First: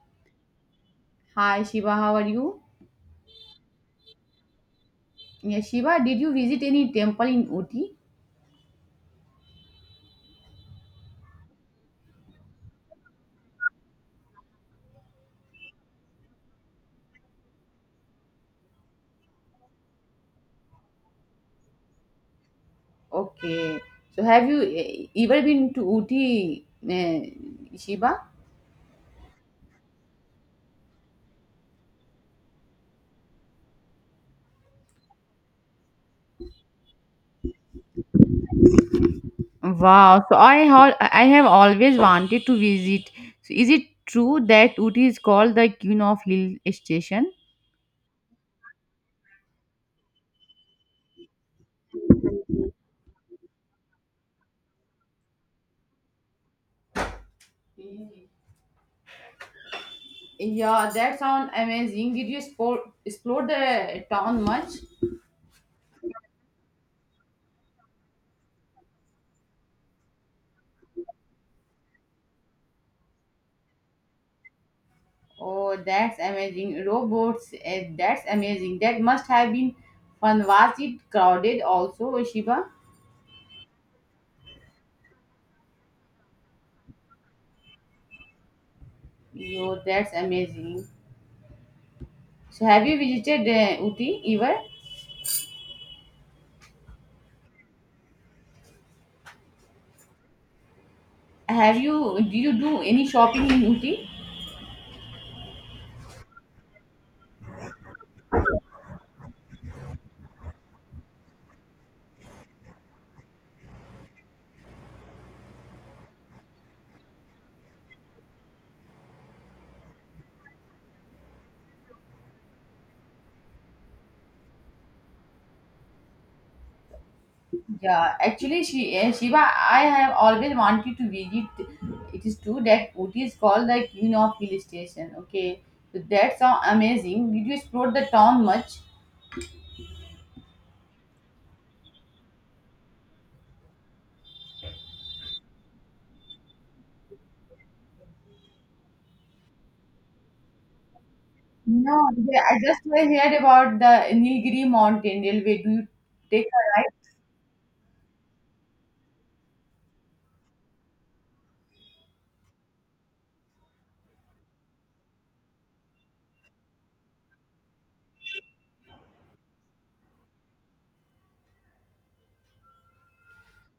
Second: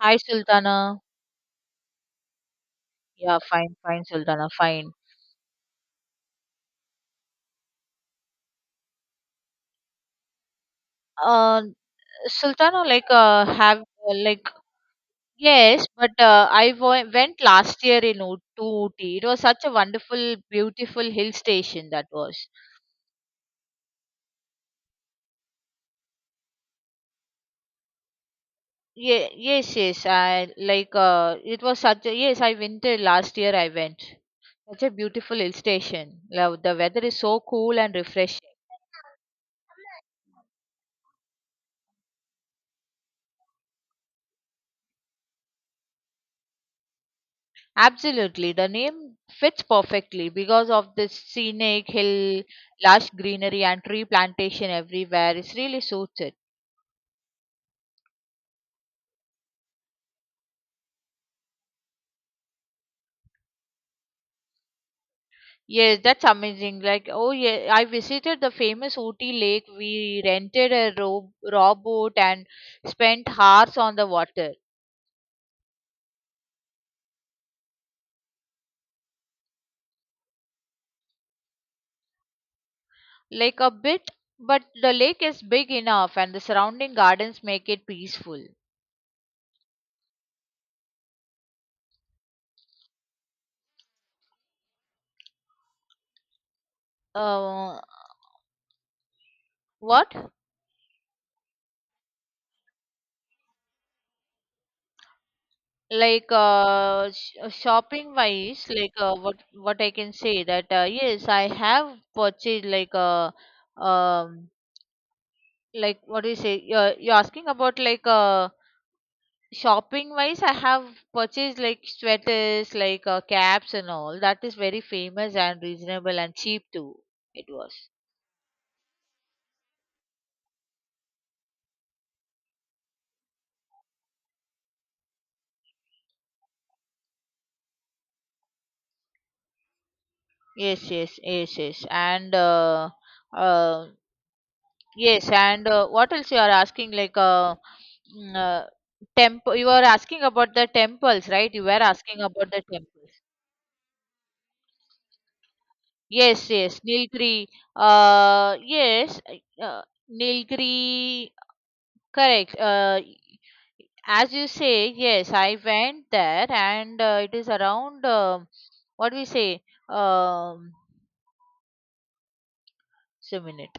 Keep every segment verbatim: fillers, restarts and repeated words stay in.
Hi, Sultana. Hi Shiva, how are you? Yeah, fine, fine, Sultana, fine. Yeah, Shiva, did you visit any temple in Uti? Uh, Sultana, like, uh, have like, yes, but uh, I wo- went last year in Oot- to Ooty. It was such a wonderful, beautiful hill station that was. Okay. So have you eh, ever been to Uti, eh, Shiva? Yeah, yes, yes. I like. Uh, it was such a yes. I winter last year. I went. Such a beautiful hill station. Love the weather is so cool and refreshing. Wow, so I hal- I have always wanted to visit. So is it true that Uti is called the Queen of Hill Station? Absolutely, the name fits perfectly because of this scenic hill, lush greenery, and tree plantation everywhere. It really suits it. Yeah, that sounds amazing. Did you explore, explore the town much? Yes, that's amazing. Like, oh yeah, I visited the famous Ooty Lake. We rented a row, rowboat and spent hours on the water. Oh, that's amazing. Robots, eh, that's amazing. That must have been fun. Was it crowded also, Shiva? Like a bit, but the lake is big enough, and the surrounding gardens make it peaceful. Oh, that's amazing. So, have you visited uh, Uti ever? Uh, what? Have you, do you do any shopping in Uti? Like uh, sh- uh, shopping wise, like uh, what what I can say that uh, yes, I have purchased like uh, um like what do you say, you're, you're asking about, like uh, shopping wise I have purchased like sweaters, like uh, caps and all that is very famous and reasonable and cheap too, it was. Yeah, actually, she, uh, Shiva, I have always wanted to visit. It is true that Uti is called the Queen of Hill Station. Okay, so that's so amazing. Did you explore the town much? Yes, yes, yes, yes. And uh, um yes, and uh, what else you are asking? Like, uh, mm, uh, temple. You are asking about the temples, right? You were No, asking yeah, about I the just temples. heard about the Nilgiri mountain railway. Do you take Yes, a yes, ride? Nilgiri. Uh, yes, uh, Nilgiri. Correct. Uh, as you say, yes, I went there, and uh, it is around. Um what we say? Um, just a minute.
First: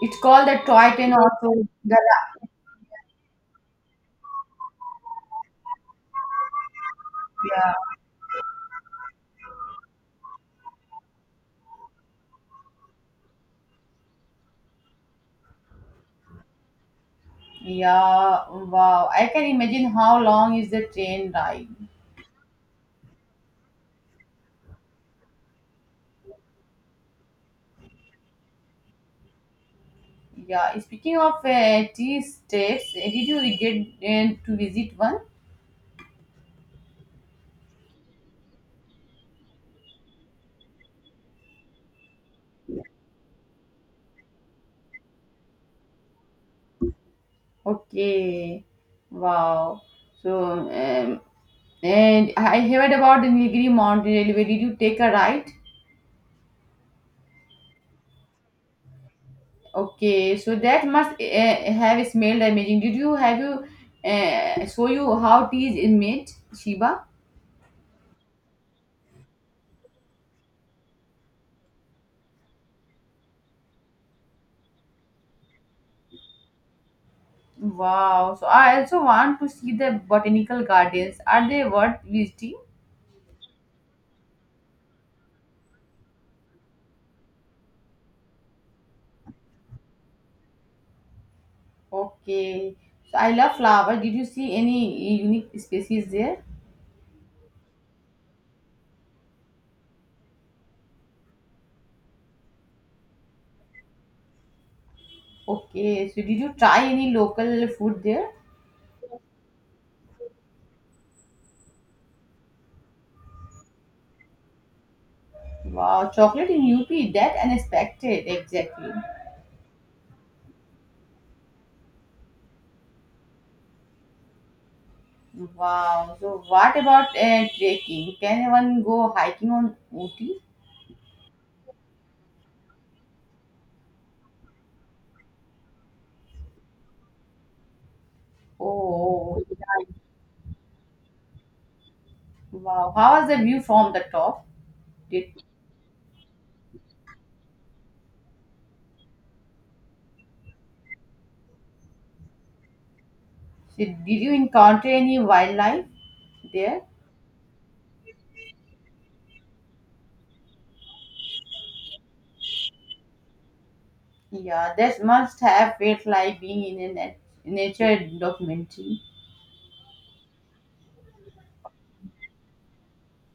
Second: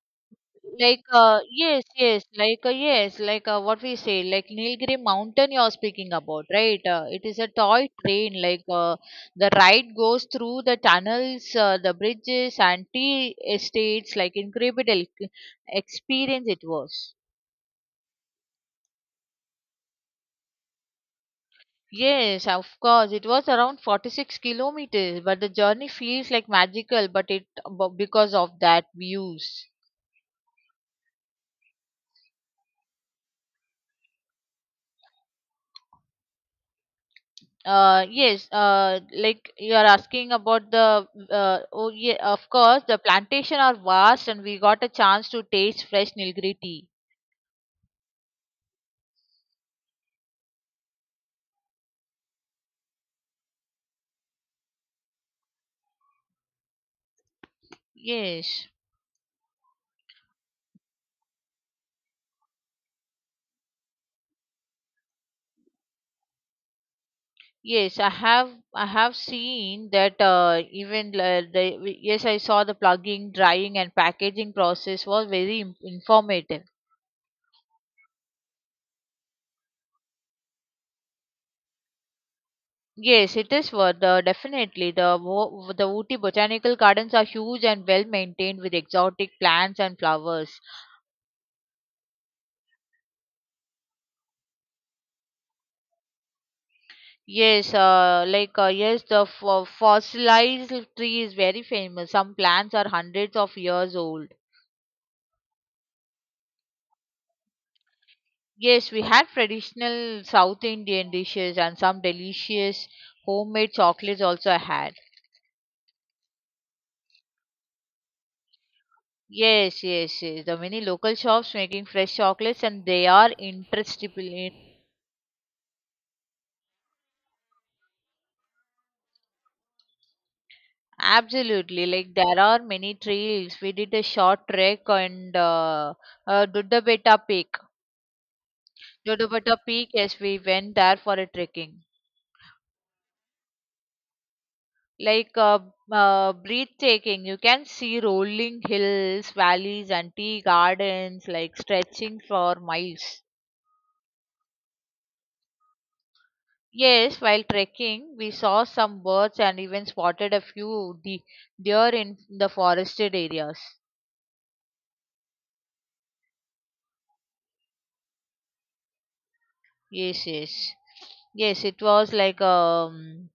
It's called the toy Like train uh, also. yes, The, yes, like uh, yes, like uh, what we say, like Nilgiri Mountain you're speaking about, right? Uh, it is a yeah, toy train. Like uh, the ride goes through the tunnels, uh, the bridges, and tea estates. Like incredible c- experience it was. yeah, wow. I can imagine how long is the train ride. Yes, of course, it was around forty-six kilometers, but the journey feels like magical. But it b- because of that views. Yeah, speaking of uh, tea states, uh, did you get uh, to visit one? Uh, yes, uh, like you are asking about the uh, oh yeah, of course the plantation are vast and we got a chance to taste fresh Nilgiri tea. Okay, wow. So, um, and I heard about the Nilgiri mountain railway. Did you take a ride? Yes, Okay, so that must uh, have smelled amazing. Did you have you uh, show you how tea is made, Shiba? yes, I have I have seen that uh, even uh, the we- yes, I saw the plugging, drying and packaging process was very im- informative. Wow. So I also want to see the botanical gardens. Are they worth visiting? Yes, it is worth uh, definitely the wo- the Ooty botanical gardens are huge and well maintained with exotic plants and flowers. Okay. So I love flowers. Did you see any unique species there? Yes, uh, like uh, yes, the f- uh, fossilized tree is very famous. Some plants are hundreds of years old. Okay. So did you try any local food there? Yes, we had traditional South Indian dishes and some delicious homemade chocolates also I had. Wow. Chocolate in U P. That unexpected. Exactly. Yes, yes, yes. The many local shops making fresh chocolates and they are interesting. Wow. So what about uh, trekking? Can one go hiking on Ooty? Absolutely, like there are many trails. We did a short trek and uh, uh, Dudabeta Peak. Oh, Dudabeta right. Peak, yes, we went there for a trekking. Wow. How was the view from the top? Like Did, uh, uh, breathtaking. You can see rolling hills, valleys, and tea gardens, like stretching for miles. did, did you encounter any wildlife there? Yes, while trekking, we saw some birds and even spotted a few de- deer in the forested areas. Yeah, that must have felt like being in a nat- nature documentary. Yes, yes, yes. It was like um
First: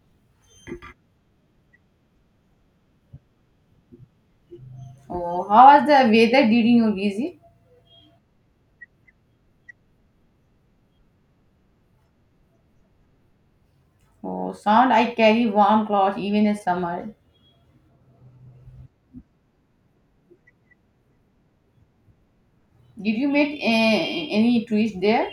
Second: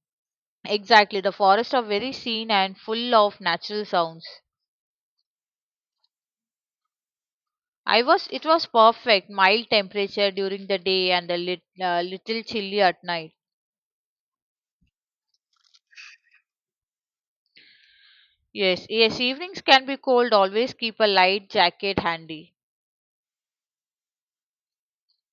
exactly, the forests are very scene and full of natural sounds. Oh, how was the weather during your visit? I was, it was perfect, mild temperature during the day and a lit, uh, little chilly at night. Oh, sound I carry warm clothes even in summer. Yes, yes, evenings can be cold. Always keep a light jacket handy. Did you meet eh, any tourists there?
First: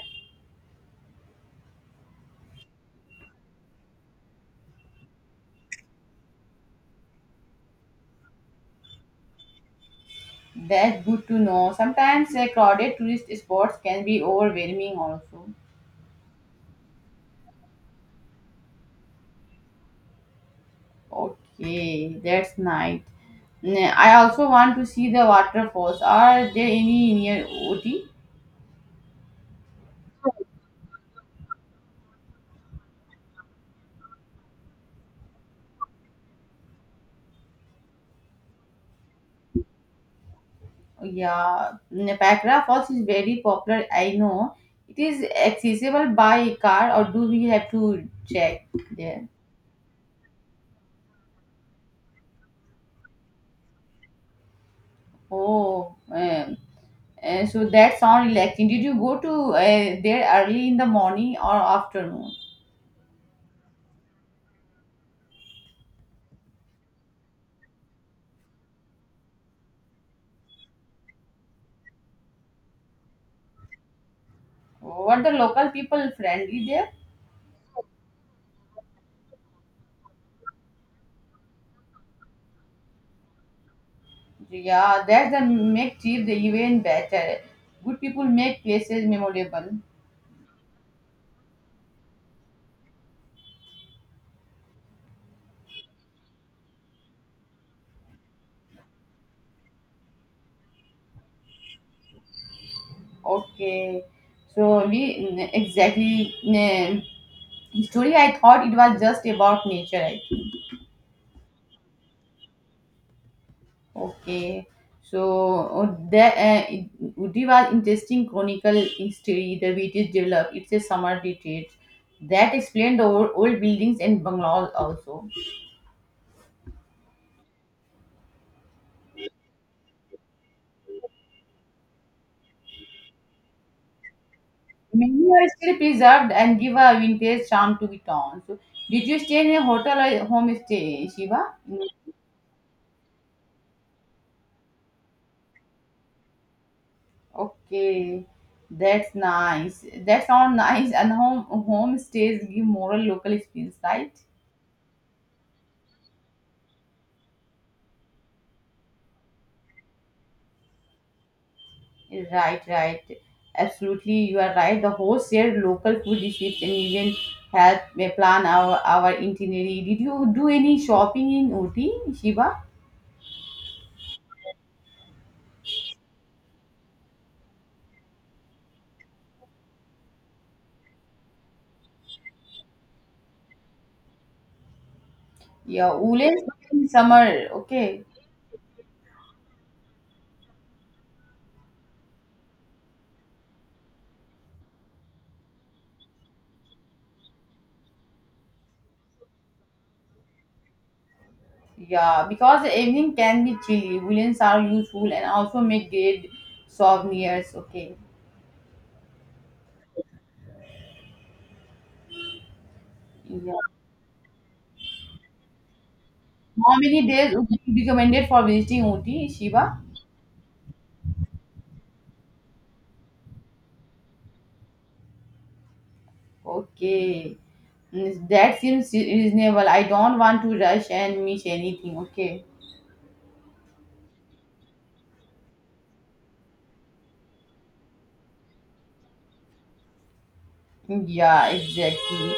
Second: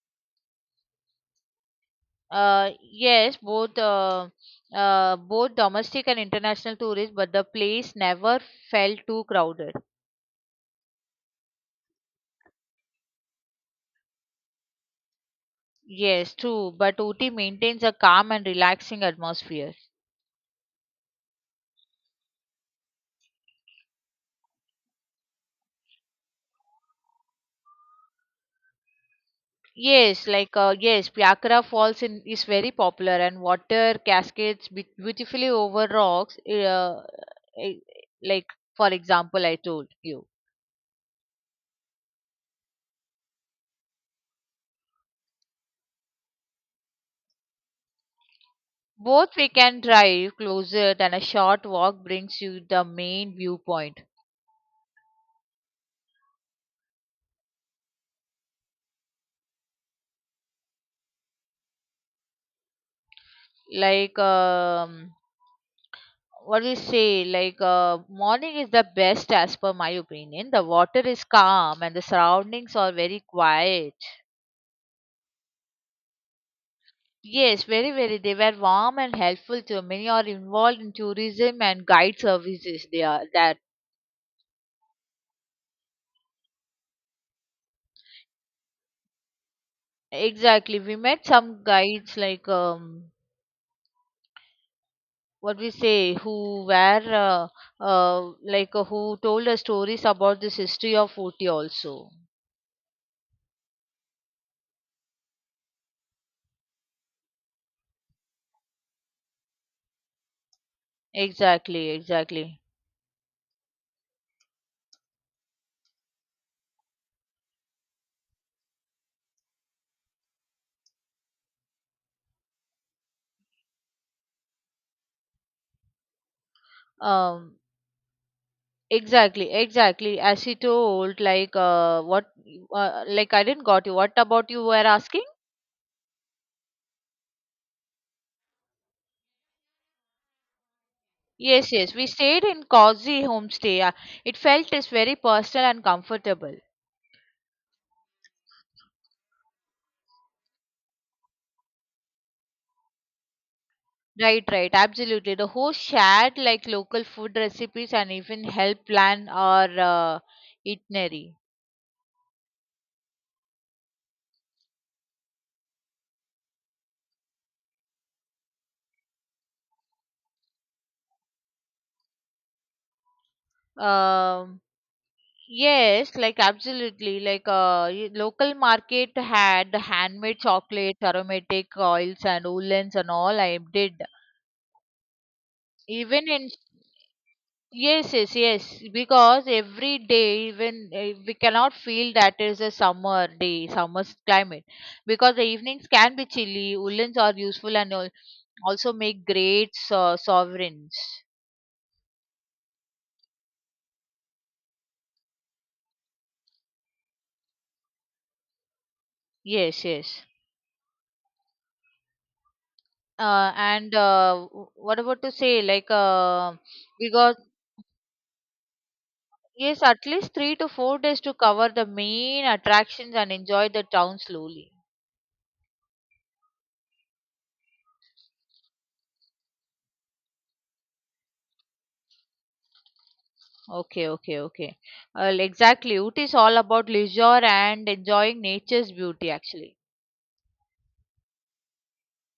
Uh, yes, both uh, uh, both domestic and international tourists, but the place never felt too crowded. That's good to know. Sometimes eh, crowded tourist spots can be overwhelming also. Yes, true. But Ooty maintains a calm and relaxing atmosphere. Okay, that's nice. Mm, I also want to see the waterfalls. Are there any near Ooty? Yes, like uh, yes, Pyakara Falls in, is very popular, and water cascades be- beautifully over rocks. Uh, eh, like for example, I told you. Yeah, mm, Pakra Falls is very popular. I know. It is accessible by car, or do we have to check there? Both, we can drive, closer than a short walk brings you the main viewpoint. Oh, um, uh, so that sounds relaxing. Did you go to uh, there early in the morning or afternoon? Like um, what do you say? Like uh, morning is the best as per my opinion. The water is calm and the surroundings are very quiet. Were the local people friendly there? Yes, very very. They were warm and helpful to many are involved in tourism and guide services. They are that Yeah, that's the make trip the even better. Good people make places memorable. exactly. We met some guides like um what we say, who were uh, uh, like uh, who told us stories about this history of Ooty also. Okay, so we n- exactly n- story. I thought it was just about nature. I think. Exactly, exactly. Okay, so that the uh, Udi was interesting chronicle history. The British developed. It's a summer retreat that explained the old, old buildings and bungalows also. um exactly, exactly, as he told, like uh, what uh, like I didn't got you, what about you were asking. Many are still preserved and give a vintage charm to the town. So, did you stay in a hotel or home stay, Shiva? Yes, Mm, yes, we stayed in cozy homestay. Uh, it felt is very personal and comfortable. Okay, that's nice. That sounds nice. And home home stays give moral local experience, right? Right, right, absolutely. The host shared like local food recipes and even help plan our uh, itinerary. Right, right. Absolutely, you are right. The host shared local food receipts and even helped me plan our our itinerary. Did you do any shopping in Ooty, Shiva? Um, yes, like absolutely. Like uh, y- local market had handmade chocolate, aromatic oils, and woolens and all. I did Yeah, even Woolens in in summer. Okay. yes, yes, yes. Because every day, even uh, we cannot feel that is a summer day, summer climate. Because the evenings can be chilly. Woolens are useful and al- also make great so- sovereigns. Yeah, because the evening can be chilly, woolens are useful and also make great souvenirs. Okay. Yes, yes. Yeah. Uh, and uh, w- what about to say, like uh, How many days because, would you recommended for visiting Uti, Shiva? yes, at least three to four days to cover the main attractions and enjoy the town slowly. Okay. Mm, that seems reasonable. I don't want to rush and miss anything. Okay. Okay, okay, okay. Well, exactly. Ooty is all about leisure and enjoying nature's beauty, actually. Yeah, exactly.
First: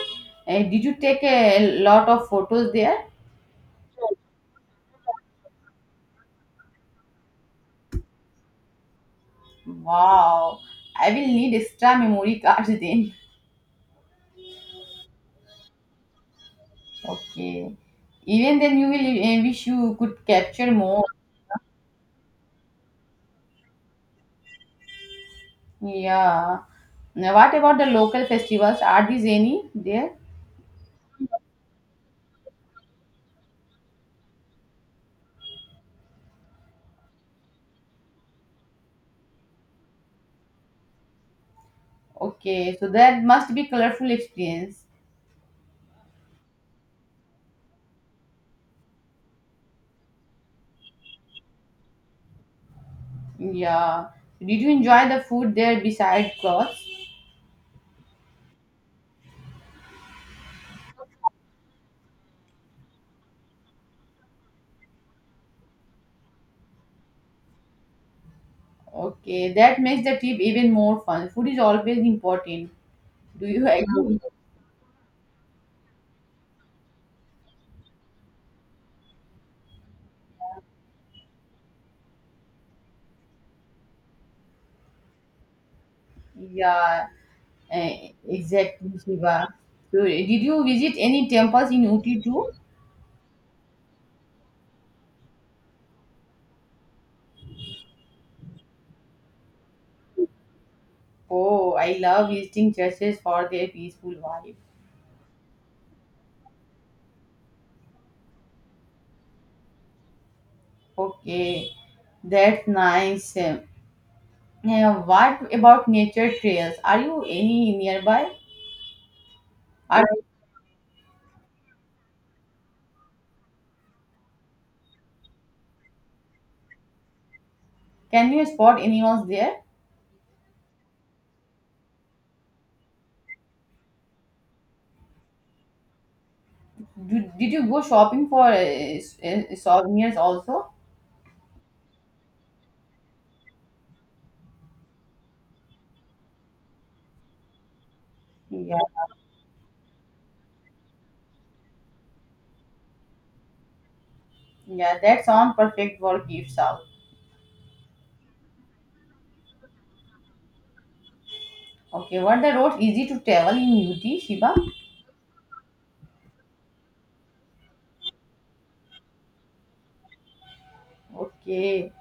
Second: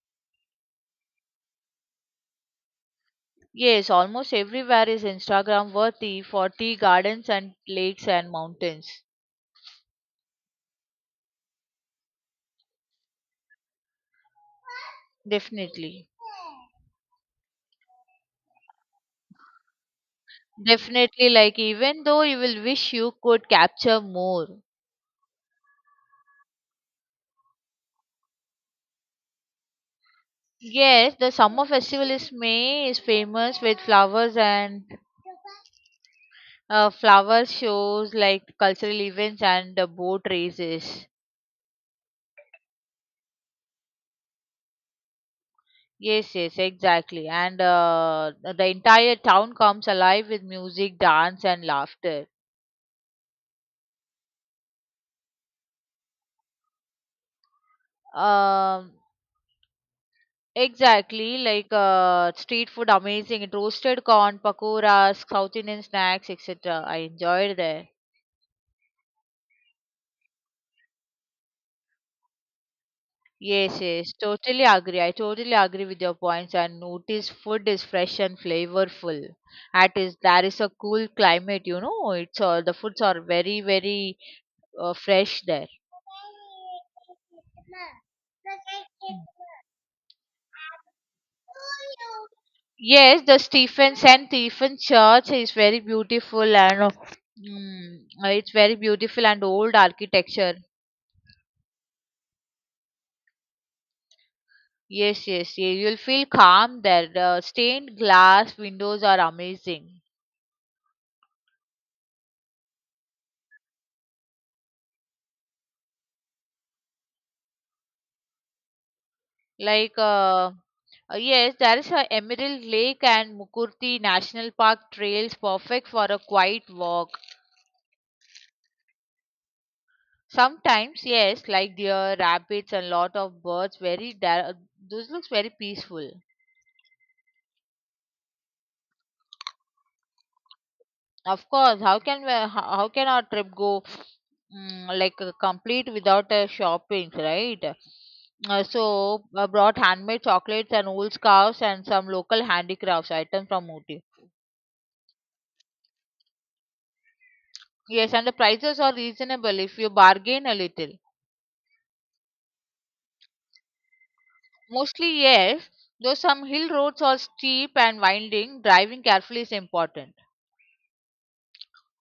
Uh, did you take a lot of photos there? Yes, almost everywhere is Instagram worthy for tea gardens and lakes and mountains. Wow. I will need extra memory cards then. Definitely. Okay. Even then, you will uh, wish you could capture more. Definitely, like, even though you will wish you could capture more. Yeah. Now, what about the local festivals? Are these any there? Yes, the summer festival is May, is famous with flowers and Uh, flower shows, like cultural events and uh, boat races. Okay, so that must be colorful experience. Yes, yes, exactly. And uh, the entire town comes alive with music, dance, and laughter. Yeah. Did you enjoy the food there beside clothes? Um, exactly, like uh, street food, amazing. Roasted corn, pakoras, South Indian snacks, et cetera. I enjoyed there. Okay, that makes the trip even more fun. Food is always important. Do you Yes, yes, agree? totally agree. I totally agree with your points. And notice food is fresh and flavorful. At is there is a cool climate, you know. It's uh, the foods are very very uh, fresh there. Yeah, eh, exactly, Shiva. So, did you visit any temples in Uti too? Yes, the Stephen Saint Stephen Church is very beautiful and uh, mm, uh, it's very beautiful and old architecture. Oh, I love visiting churches for their peaceful vibe. Yes, yes, yeah, you'll feel calm there. The stained glass windows are amazing. Okay, that's nice. Yeah, what about nature trails? Are you any nearby? Like, Are, uh, uh, yes, there is a Emerald Lake and Mukurti National Park trails perfect for a quiet walk. can you spot animals there? Sometimes, yes, like deer, rabbits, and lot of birds. Very there, those looks very peaceful. Do, did you go shopping for uh, s- uh, souvenirs also? Of course, how can we, how, how can our trip go mm, like uh, complete without uh, shopping, right? Uh, Yeah, So I brought handmade chocolates and old scarves and some local handicrafts items from Ooty. yeah, that sounds perfect for gifts out. Yes, and the prices are reasonable if you bargain a little. Okay, were the roads easy to travel in U T, Shiva? Mostly, yes, though some hill roads are steep and winding, driving carefully is important. Okay.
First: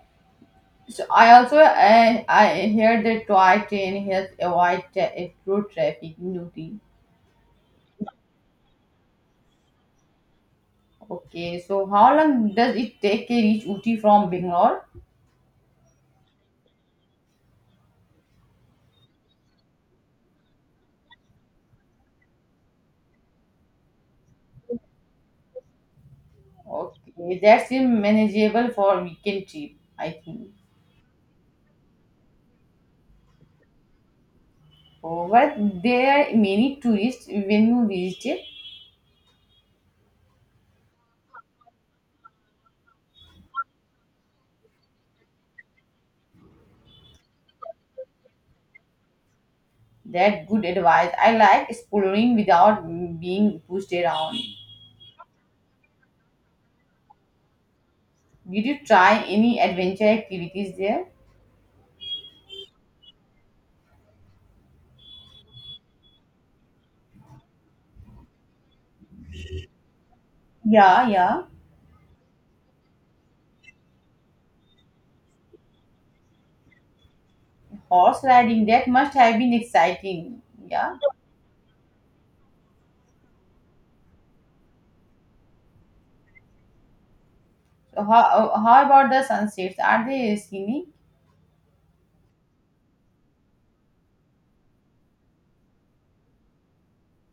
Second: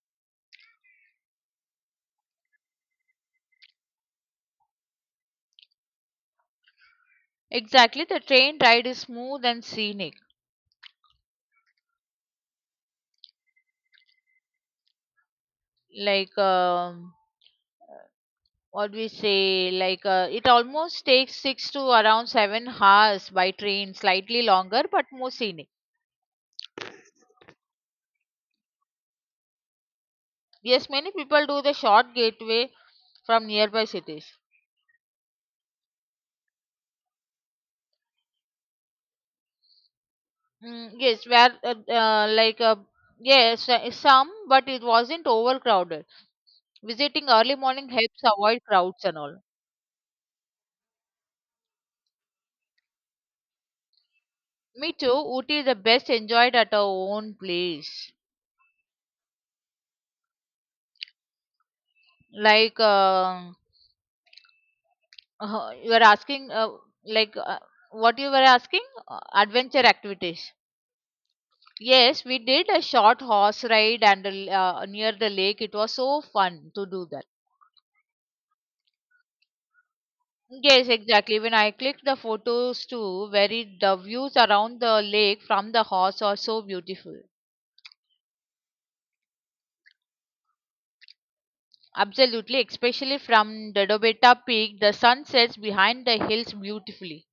So I also I I heard that toy train helps avoid tra- uh, road traffic in U T. Exactly, the train ride is smooth and scenic. Okay, so how long does it take to reach U T from Bangalore? Like, um, what we say, like, uh, it almost takes six to around seven hours by train, slightly longer but more scenic. Okay, that's a manageable for weekend trip, I think. Yes, many people do the short gateway from nearby cities. Oh, but there are many tourists when you visit. It. Mm, yes, where uh, uh, like uh, yes, uh, some, but it wasn't overcrowded. Visiting early morning helps avoid crowds and all. That good advice. I like exploring without being pushed around. Me too. Ooty is the best enjoyed at our own place. Did you try any adventure activities there? Like uh, uh, you were asking, uh, like uh, what you were asking, uh, adventure activities. Yeah, yeah. Yes, we did a short horse ride and a l- uh, near the lake. It was so fun to do that. Horse riding, that must have been exciting. Yes, Yeah. exactly. When I clicked the photos too, very the views around the lake from the horse are so beautiful. So how, how about the sunsets? Are they scenic? Absolutely, especially from the Dobeta Peak, the sun sets behind the hills beautifully.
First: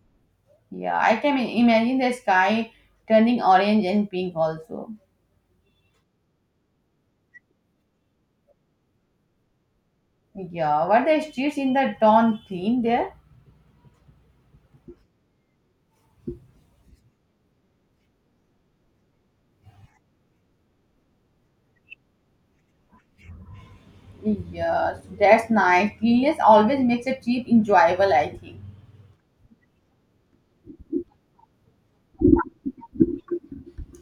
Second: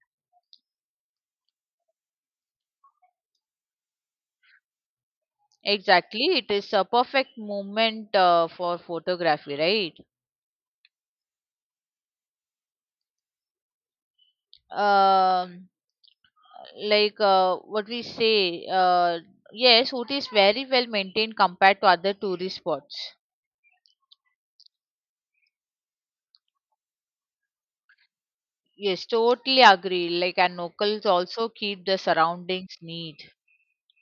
Yeah, I can imagine the sky turning orange and pink also. Exactly, it is a perfect moment uh, for photography, right? Yeah, were the streets in the town clean there? Um, like uh, what we say, uh, yes, Ooty is very well maintained compared to other tourist spots. Yes, that's nice. Cleanliness always makes a trip enjoyable, I think. Yes, totally agree. Like, and locals also keep the surroundings neat.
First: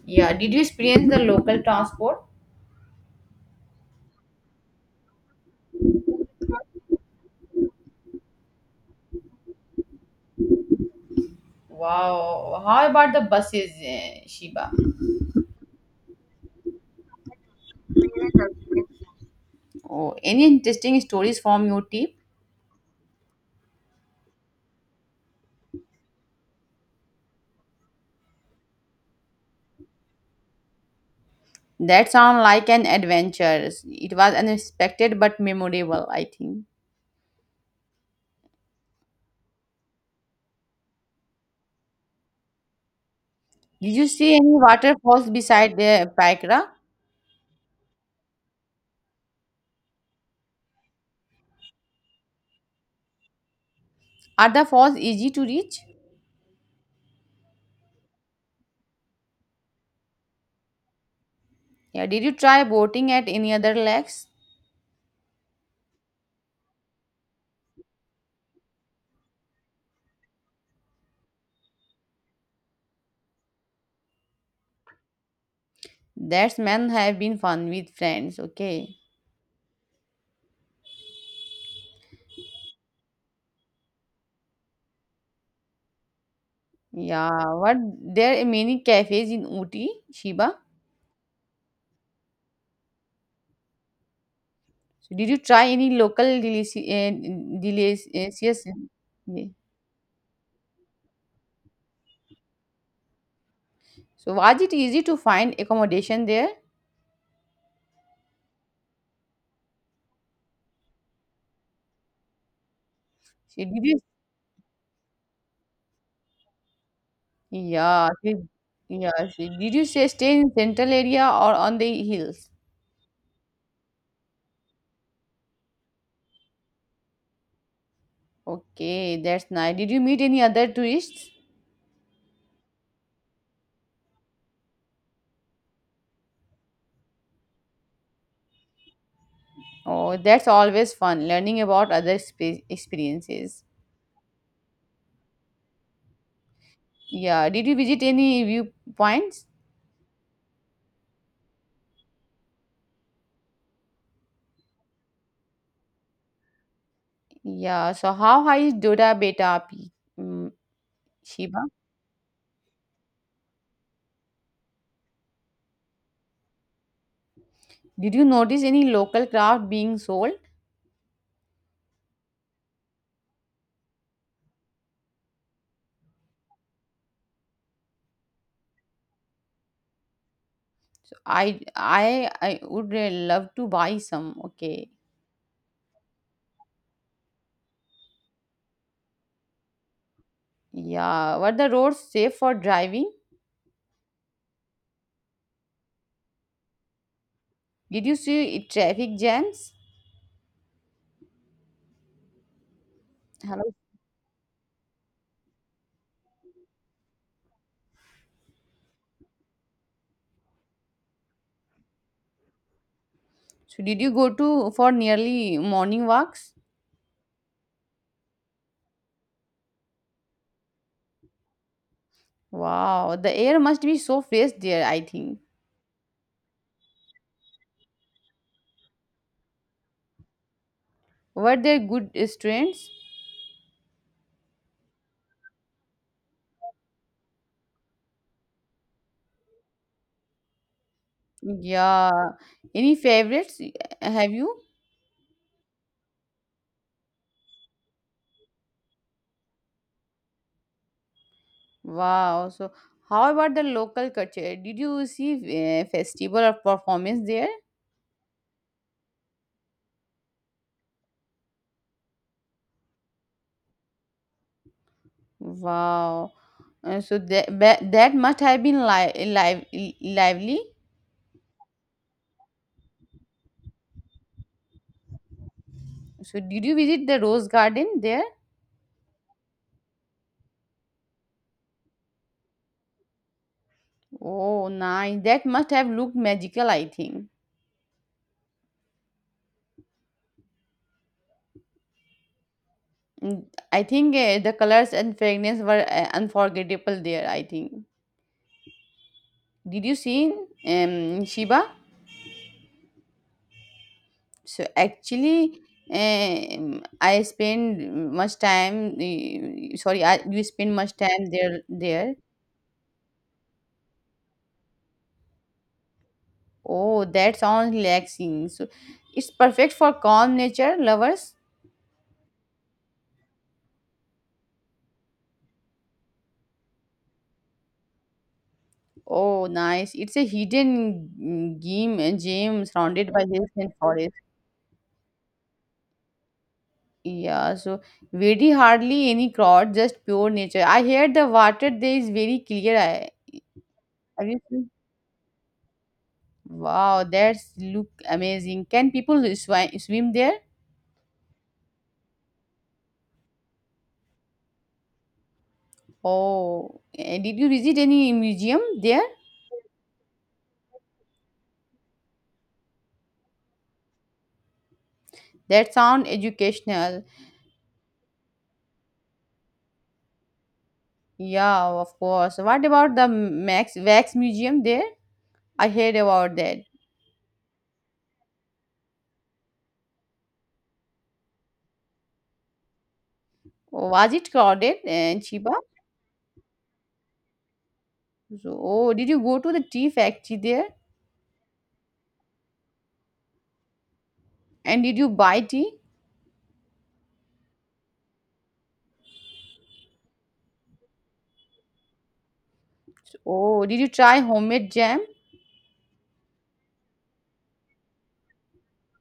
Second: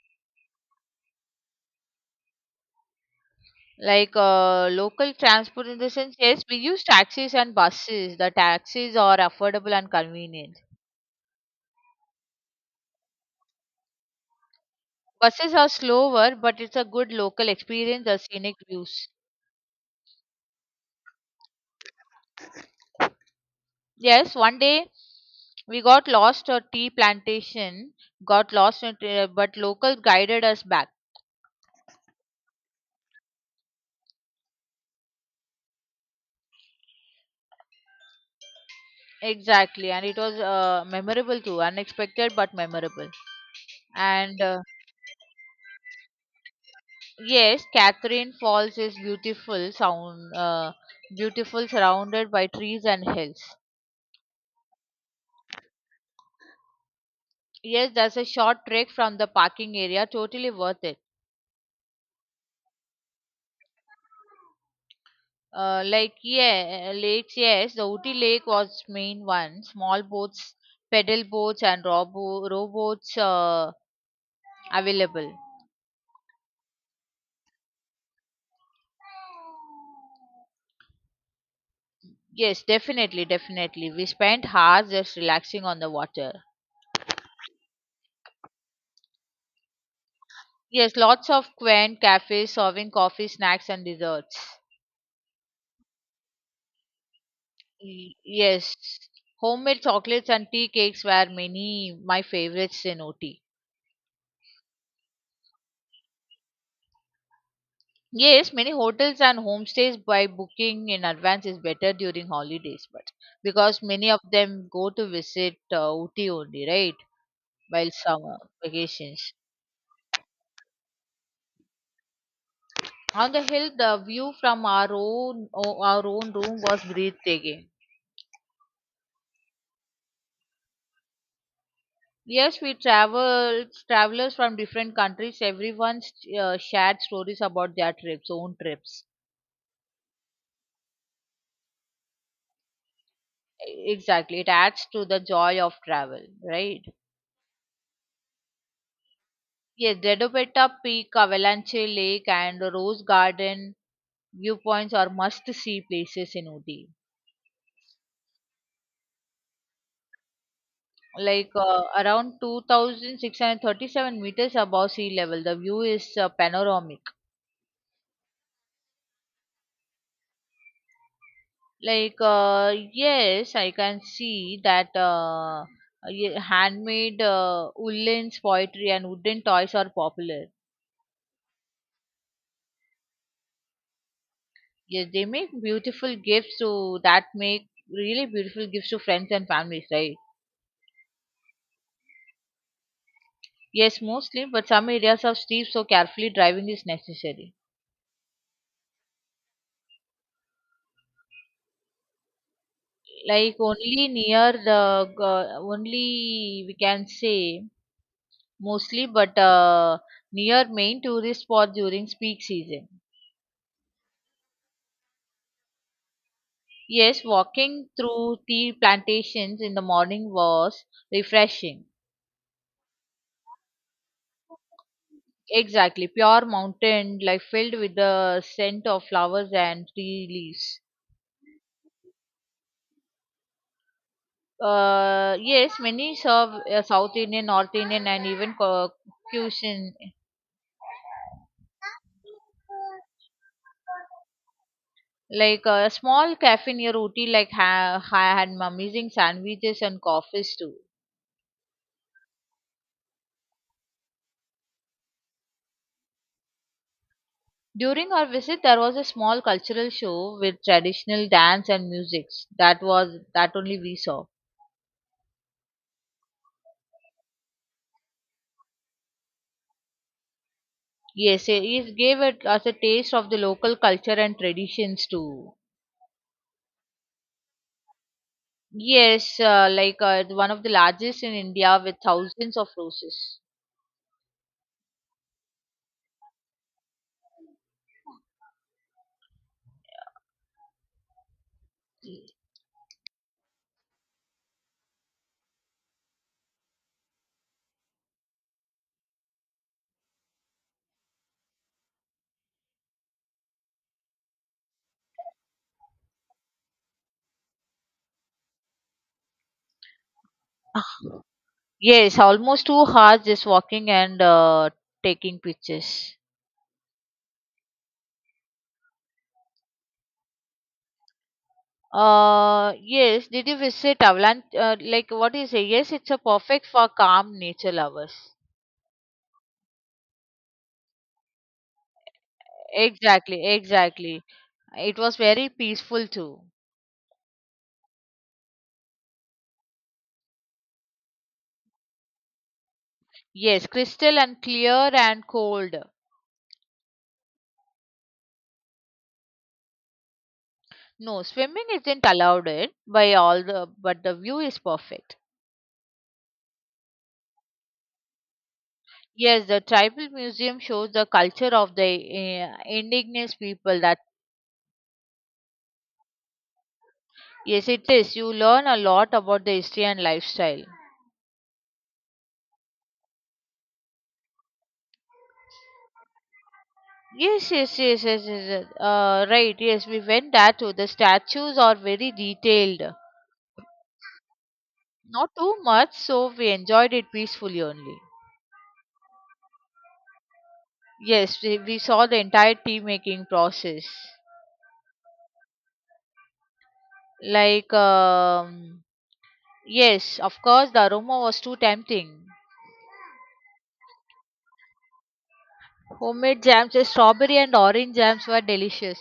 Yeah, did you experience the local transport? Like, uh, local transport in the sense, yes, we use taxis and buses. The taxis are affordable and convenient. Wow, how about the buses, eh, Shiba? Buses are slower, but it's a good local experience, the scenic views. Oh, any interesting stories from your trip? Yes, one day we got lost at tea plantation, got lost, at, uh, but locals guided us back. That sounds like an adventure. It was unexpected but memorable, I think. Exactly, and it was uh, memorable too, unexpected but memorable. Did you see And any uh, waterfalls beside the Paikra? Yes, Catherine Falls is beautiful sound uh, beautiful, surrounded by trees and hills. Are the falls easy to reach? Yes, that's a short trek from the parking area, totally worth it. Yeah, did you try boating at any other lakes? Uh, like yeah, uh, lakes, yes, the Uti Lake was main one. Small boats, pedal boats and robo rowboats uh, available. That's men have been fun with friends. Okay. Yes, definitely, definitely. We spent hours just relaxing on the water. Yeah. What there are many cafes in Uti, Shiba. Yes, lots of quaint cafes serving coffee, snacks and desserts. So did you try any local delici- uh, Y- delicious? Yes, Yeah. homemade chocolates and tea cakes were many my favorites in O T. So was it easy to find accommodation there? Yes, many hotels and homestays by booking in advance is better during holidays, but So did because you? many of them go to visit uh, O T only, right? While Yeah. summer so- Yeah. vacations. So did you say stay in central area or on the hills? On the hill, the view from our own o- our own room was breathtaking. Okay, that's nice. Did you meet any other tourists? Yes, we traveled travelers from different countries. Everyone uh, shared stories about their trips, own trips. Oh, that's always fun learning about other spe- experiences. Exactly, it adds to the joy of travel, right? Yeah. Did you visit any viewpoints? Yes, Dedopeta Peak, Avalanche Lake, and Rose Garden viewpoints are must-see places in Uti. Yeah. So how high is Doda Beta Peak, mm, Like Shiva? uh, around two thousand six hundred thirty-seven meters above sea level, the view is uh, panoramic. Did you notice any local craft being sold? Like uh, yes, I can see that uh, y- handmade uh, woolens, poetry, and wooden toys are popular. I I I would uh, love to buy some. Okay. Yes, they make beautiful gifts to that make really beautiful gifts to friends and families, right? Yeah. Were the roads safe for driving? Yes, mostly, but some areas are steep, so carefully driving is necessary. Did you see traffic jams? Like Hello. only near the go- only we can say mostly, but uh, near main tourist spot during peak season. So did you go to for nearly morning walks? Yes, walking through tea plantations in the morning was refreshing. Wow. The air must be so fresh there, I think. Exactly, pure mountain, like filled with the scent of flowers and tea leaves. Were there good uh, strains? Uh, yes, many serve uh, South Indian, North Indian, and even cu- cuisine. Yeah. Any favorites y- have you? Like a small cafe near Ooty, like ha- ha- had amazing sandwiches and coffees too. Wow. So how about the local culture? Did you see uh, festival or performance there? During our visit, there was a small cultural show with traditional dance and music. That was that only we saw. Wow. Uh, so that ba- that must have been li- live lively. Yes, it it gave it us a taste of the local culture and traditions too. So did you visit the rose garden there? Yes, uh, like uh, one of the largest in India with thousands of roses. Oh, nice. That must have looked magical, I think. Mm, I think uh, the colors and fragrance were uh, unforgettable there, I think. Did you see um Shiba? So actually, um, I spend much time. eh, Sorry, I you spend much time there. There. Yes, almost two hours just walking and uh, taking pictures. Oh, that sounds relaxing. So it's perfect for calm nature lovers. Uh, yes, did you visit Avalanche? Uh, like, what do you say? Yes, it's a perfect for calm nature lovers. Oh, nice! It's a hidden mm, game, eh, gem surrounded by Exactly, hills and forest. exactly. It was very peaceful too. Yeah. So very hardly any crowd, just pure nature. I hear the water there is very clear. I Yes, crystal have you and seen? clear and cold. Wow, that's look amazing. Can people swi swim there? No, swimming isn't allowed it by all the, but the view is perfect. Oh, eh, did you visit any museum there? Yes, the tribal museum shows the culture of the uh, indigenous people. That That sound educational. yes, it is. You learn a lot about the history and lifestyle. Yeah, of course. What about the Max Wax Museum there? I heard about that. Yes, yes, yes, yes, yes, yes. Uh, right. Yes, we went there too. The statues are very detailed. Was it crowded and Not cheaper? too much, so we enjoyed it peacefully only. So, oh, did you go to the tea factory there? Yes, we, we saw the entire tea making process. And did you buy tea? Like, um, yes, of course, the aroma was too tempting. So, oh, did you try homemade jam? Homemade jams, uh, strawberry and orange jams were delicious.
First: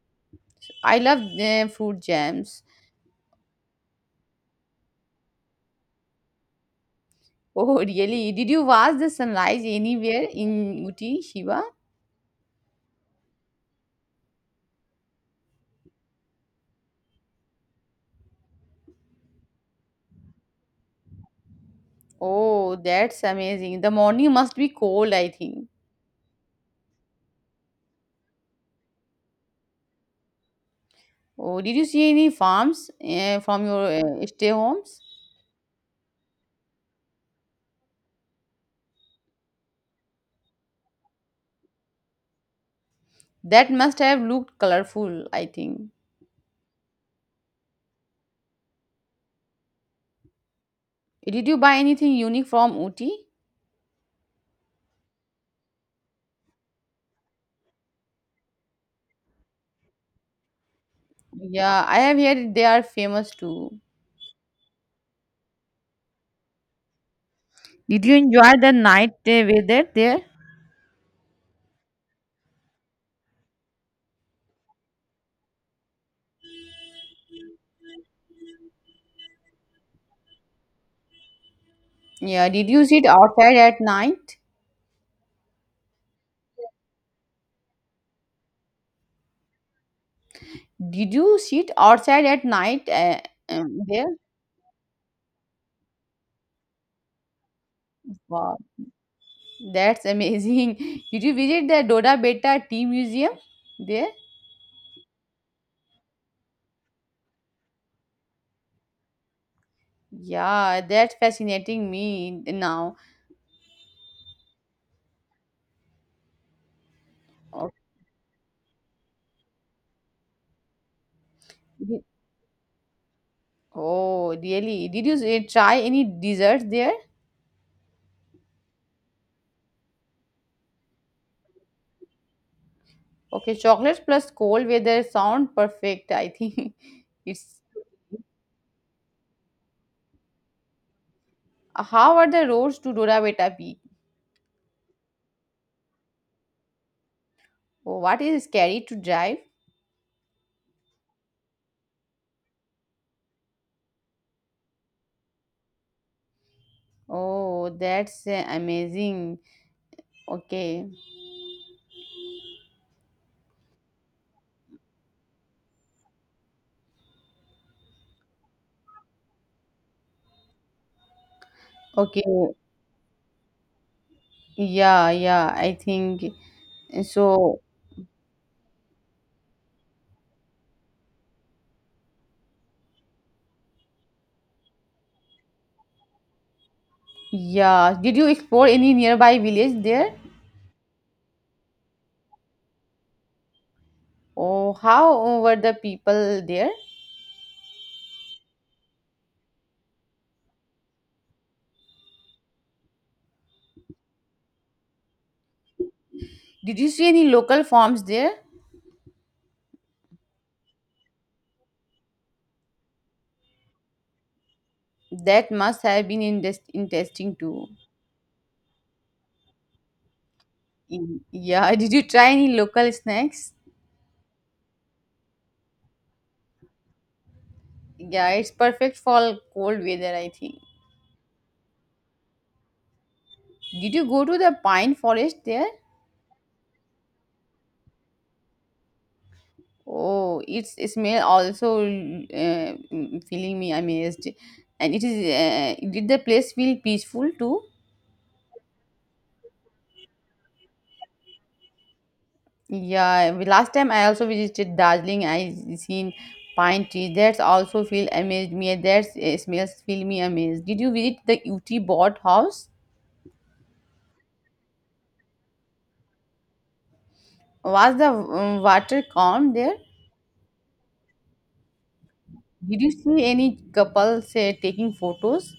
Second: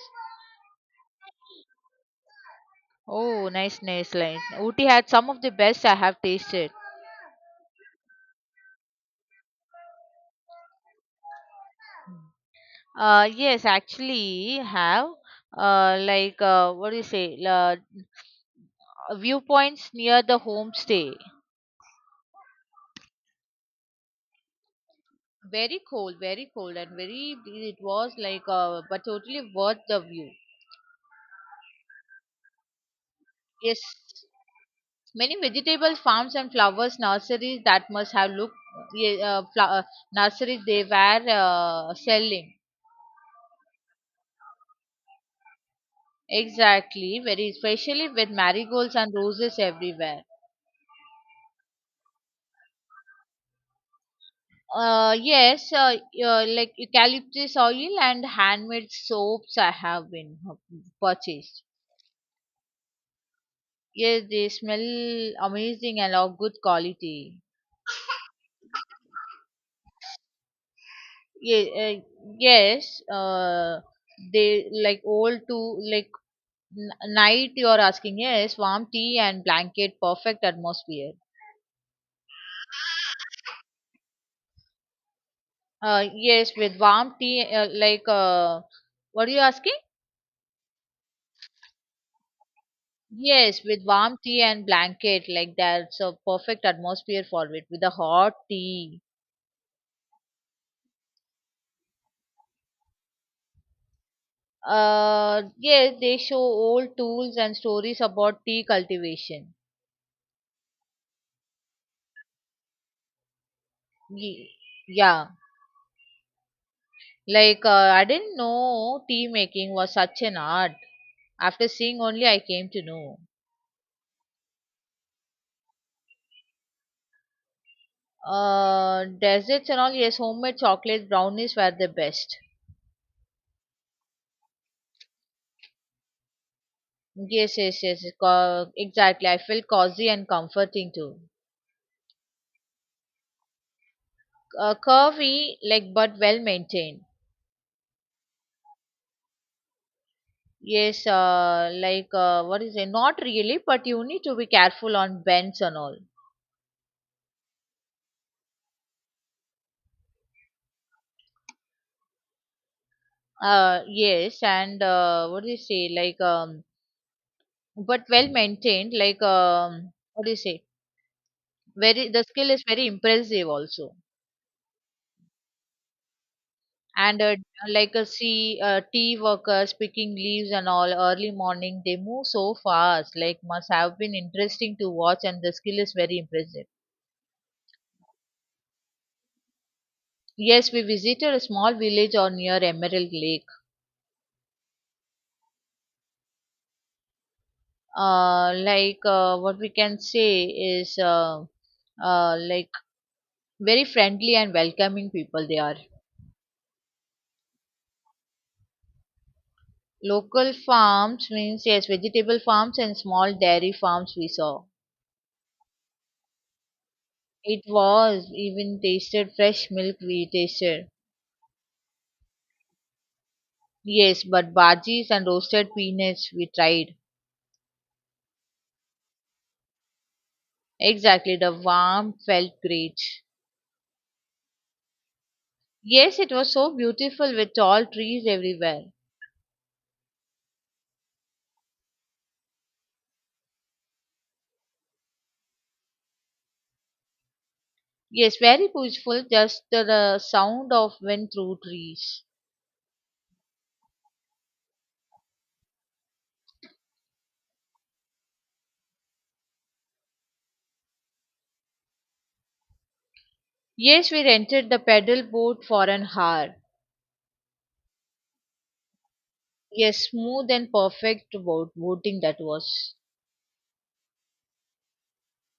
I love eh, fruit jams. Oh, nice, nice line. Ooty had some of the best I have tasted. Oh, really? Did you watch the sunrise anywhere in Uti, Shiva? Uh, yes, actually have. Uh, like uh, what do you say? Uh, viewpoints near the homestay. Oh, that's amazing. The morning must be cold, I think. Very cold, very cold, and very it was like uh, but totally worth the view. Oh, did you see any farms uh, from Yes, your uh, stay homes? many vegetable farms and flowers nurseries that must have looked ye- uh, fla- uh, nurseries they were uh, selling. That must have looked colorful, I think. Exactly, very especially with marigolds and roses everywhere. Did you buy anything unique from Uti? Uh, yes, uh, uh, like eucalyptus oil and handmade soaps I have been uh, purchased. Yeah, I have heard they are famous too. Yes, they smell amazing and of good quality. Did you enjoy the night uh, weather there? Yeah, uh, yes, uh, they like old to like N- night you're asking, yes, warm tea and blanket, perfect atmosphere. Yeah, did you sit outside at night? Uh, yes, with warm tea, uh, like uh, what are you asking? Did you sit outside at night uh, Yes, um, with there? warm tea and blanket, like that's a perfect atmosphere for it with a hot Wow, tea. that's amazing. Did you visit the Doda Beta Tea Museum there? Uh, yes, they show old tools and stories about tea cultivation. Yeah, that's fascinating me now. Ye- yeah, like uh, Oh, I didn't know tea making was such an art. After seeing only I came to know. oh, really? Did you s- try any desserts there? Uh, desserts and all, yes, homemade chocolate brownies were the best. Okay, chocolates plus cold weather sound perfect, I think. Yes, It's yes, yes, co- exactly. I feel cozy and comforting too. how are the roads to Doraveta Peak? Uh, curvy, like, but well maintained. Oh, what is scary to drive? Yes, uh, like uh, what is it? Not really, but you need to be careful on bends and all. Oh, that's uh, amazing. Okay. Uh, yes, and uh, what do you say? Like, um, but well maintained. Like, um, what do you say? Very, Okay. the skill is very impressive also. Yeah, yeah, I think eh, and uh, so. like a sea uh, tea workers picking leaves and all early morning, they move so fast, like must have been interesting to watch, and the skill is very impressive. Yeah, did you explore any nearby village there? Yes, we visited a small village or near Emerald Lake. Oh, how were the people there? uh, like uh, what we can say is, uh, uh, like very friendly and welcoming people they are. Did you see any local farms there? Local farms means, yes, vegetable farms and small dairy farms we saw. That must have been interest- interesting It too. was, even tasted fresh milk we tasted. Mm, Yeah, did you try any local snacks? Yes, but bhajis and roasted peanuts we tried. Yeah, it's perfect for cold weather, I think. Exactly, the warmth felt great. Did you go to the pine forest there? Yes, it was so beautiful with tall trees everywhere. Oh, its smell also uh, mm, feeling me amazed. And it is, uh, did the place feel peaceful too? Yes, very peaceful, just the, the sound of wind through trees. Yeah, we- last time I also visited Darjeeling, I seen pine trees. That's also feel amazed me. That uh, smells feel me amazed. Did you visit the Uti Bot house? Yes, we rented the pedal boat for an hour. Was the um, water calm there? Yes, smooth and perfect boat boating that Did you was. see any couples uh, taking photos?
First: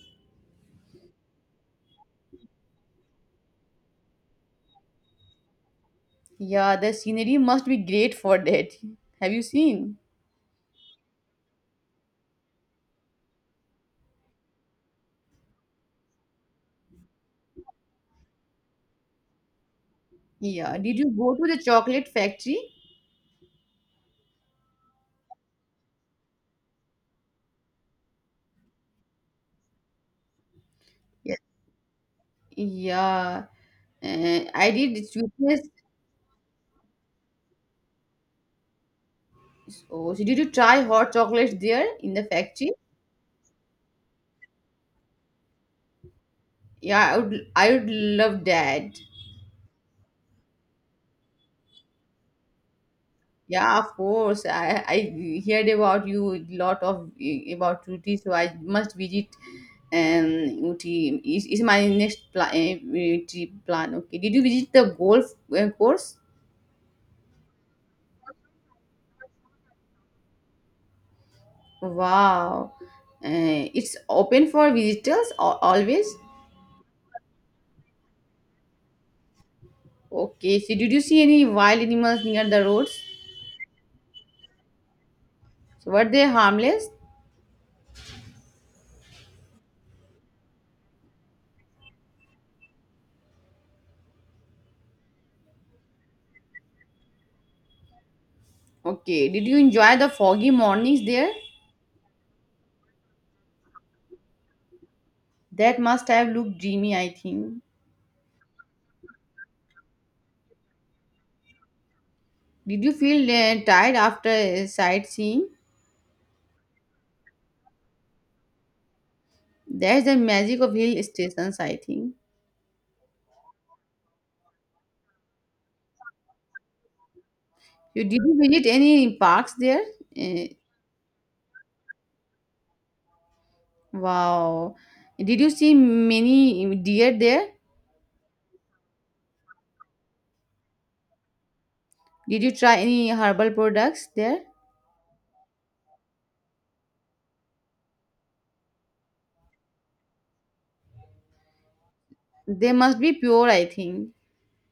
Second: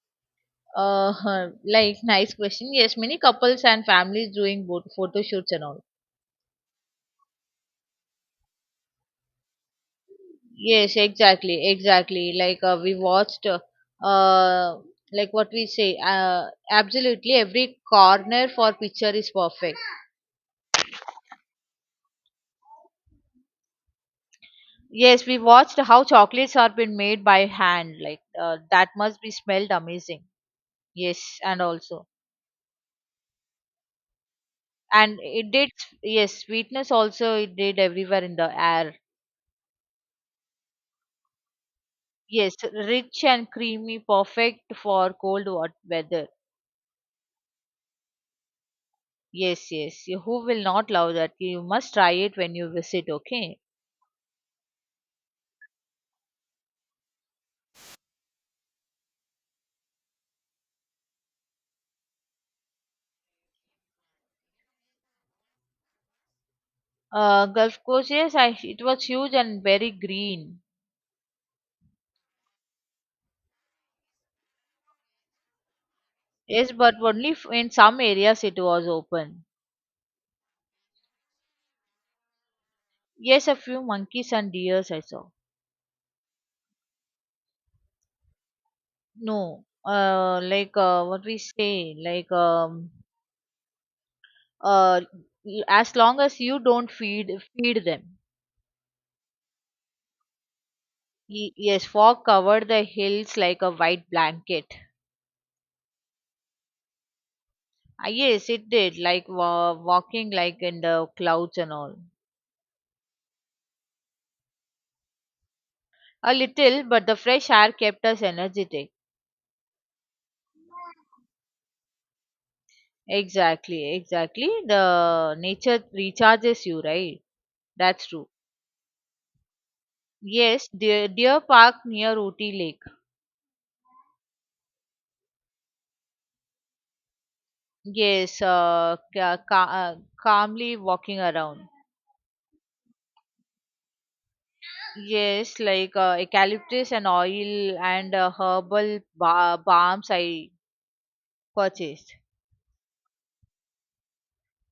Uh, like, nice question. Yes, many couples and families doing boat photo shoots and all. Yeah, the scenery must be great for that. Have you seen? Yes, exactly, exactly. Like uh, we watched, uh, uh, like what we say, uh, absolutely every corner for picture is perfect. Yeah. Did you go to the chocolate factory? Yes, we watched how chocolates are been made by hand. Like uh, that must be smelled amazing. Yes, Yes. and also, Yeah. Uh, I did. It's and it witness. did. Yes, sweetness also it did everywhere in the air. Oh, so did you try hot chocolate there in the Yes, factory? rich and creamy, perfect for cold wat- weather. Yeah, I would. I would love that. Yes, yes. You- Who will not love that? You must try it when you visit. Okay. Yeah, of course. I I heard about you lot of about Uti, so I must visit um Uti. Is is my next plan trip plan? Okay. Did you visit the golf uh, course? Uh, Gulf Coast, yes, I, it was huge and very green. Wow. Uh, it's open for visitors al- always. Yes, but only f- in some areas it was open. Okay. So did you see any wild animals near the roads? Yes, a few monkeys and deers I saw. So were they harmless? No, uh, like uh, what we say, like, um, uh, y- as long as you don't feed feed them. Okay. Did you enjoy the foggy mornings there? Y- yes, fog covered the hills like a white blanket. That must have looked dreamy, I think. Ah, yes, it did, like wa- walking like in the clouds and all. Did you feel uh, tired after uh, sightseeing? A little, but the fresh air kept us energetic. That's the magic of hill stations, I think. Exactly, exactly. The nature recharges you, right? You That's did true. you visit any parks there? Eh, Yes, deer, deer park near Ooty Lake. wow. Did you see many eh, deer there? Yes, uh, ca- ca- uh, calmly walking around. Did you try any herbal products there? Yes, like uh, eucalyptus and oil, and uh, herbal ba- balms I purchased. They must be pure, I think.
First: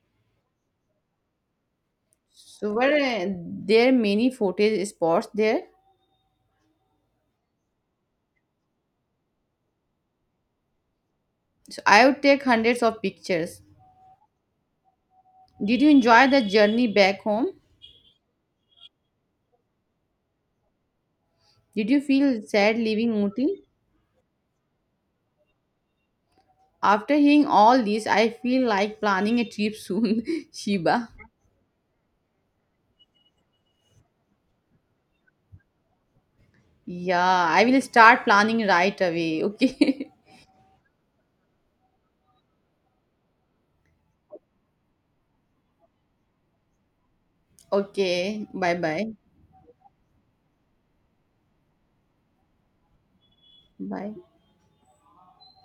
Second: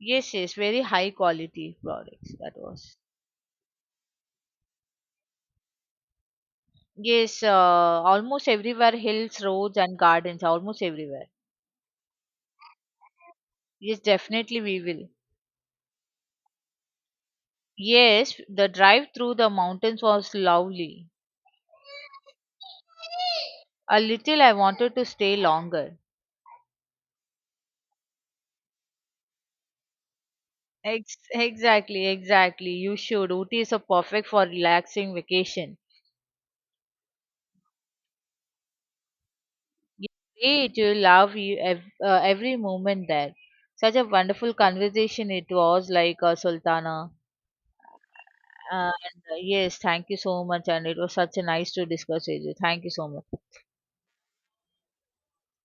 Yes, yes, very high quality products that So were was. uh, there many footage spots there? Yes, uh, almost everywhere, hills, roads, and gardens, almost everywhere. So I would take hundreds of pictures. Yes, definitely we will. Did you enjoy the journey back home? Yes, the drive through the mountains was lovely. Did you feel sad leaving Ooty? A little, I wanted to stay longer. After hearing all this, I feel like planning a trip soon, Shiba. Ex- exactly, exactly. You should. Ooty is a perfect for relaxing vacation. Yeah, I will start planning right away. You Okay. great. You love you ev- uh, every moment there. Such a wonderful conversation it was, like uh, Sultana. Okay. Bye And bye. uh, yes, thank you so much. And it was such a nice to discuss with you. Thank you so much. Bye.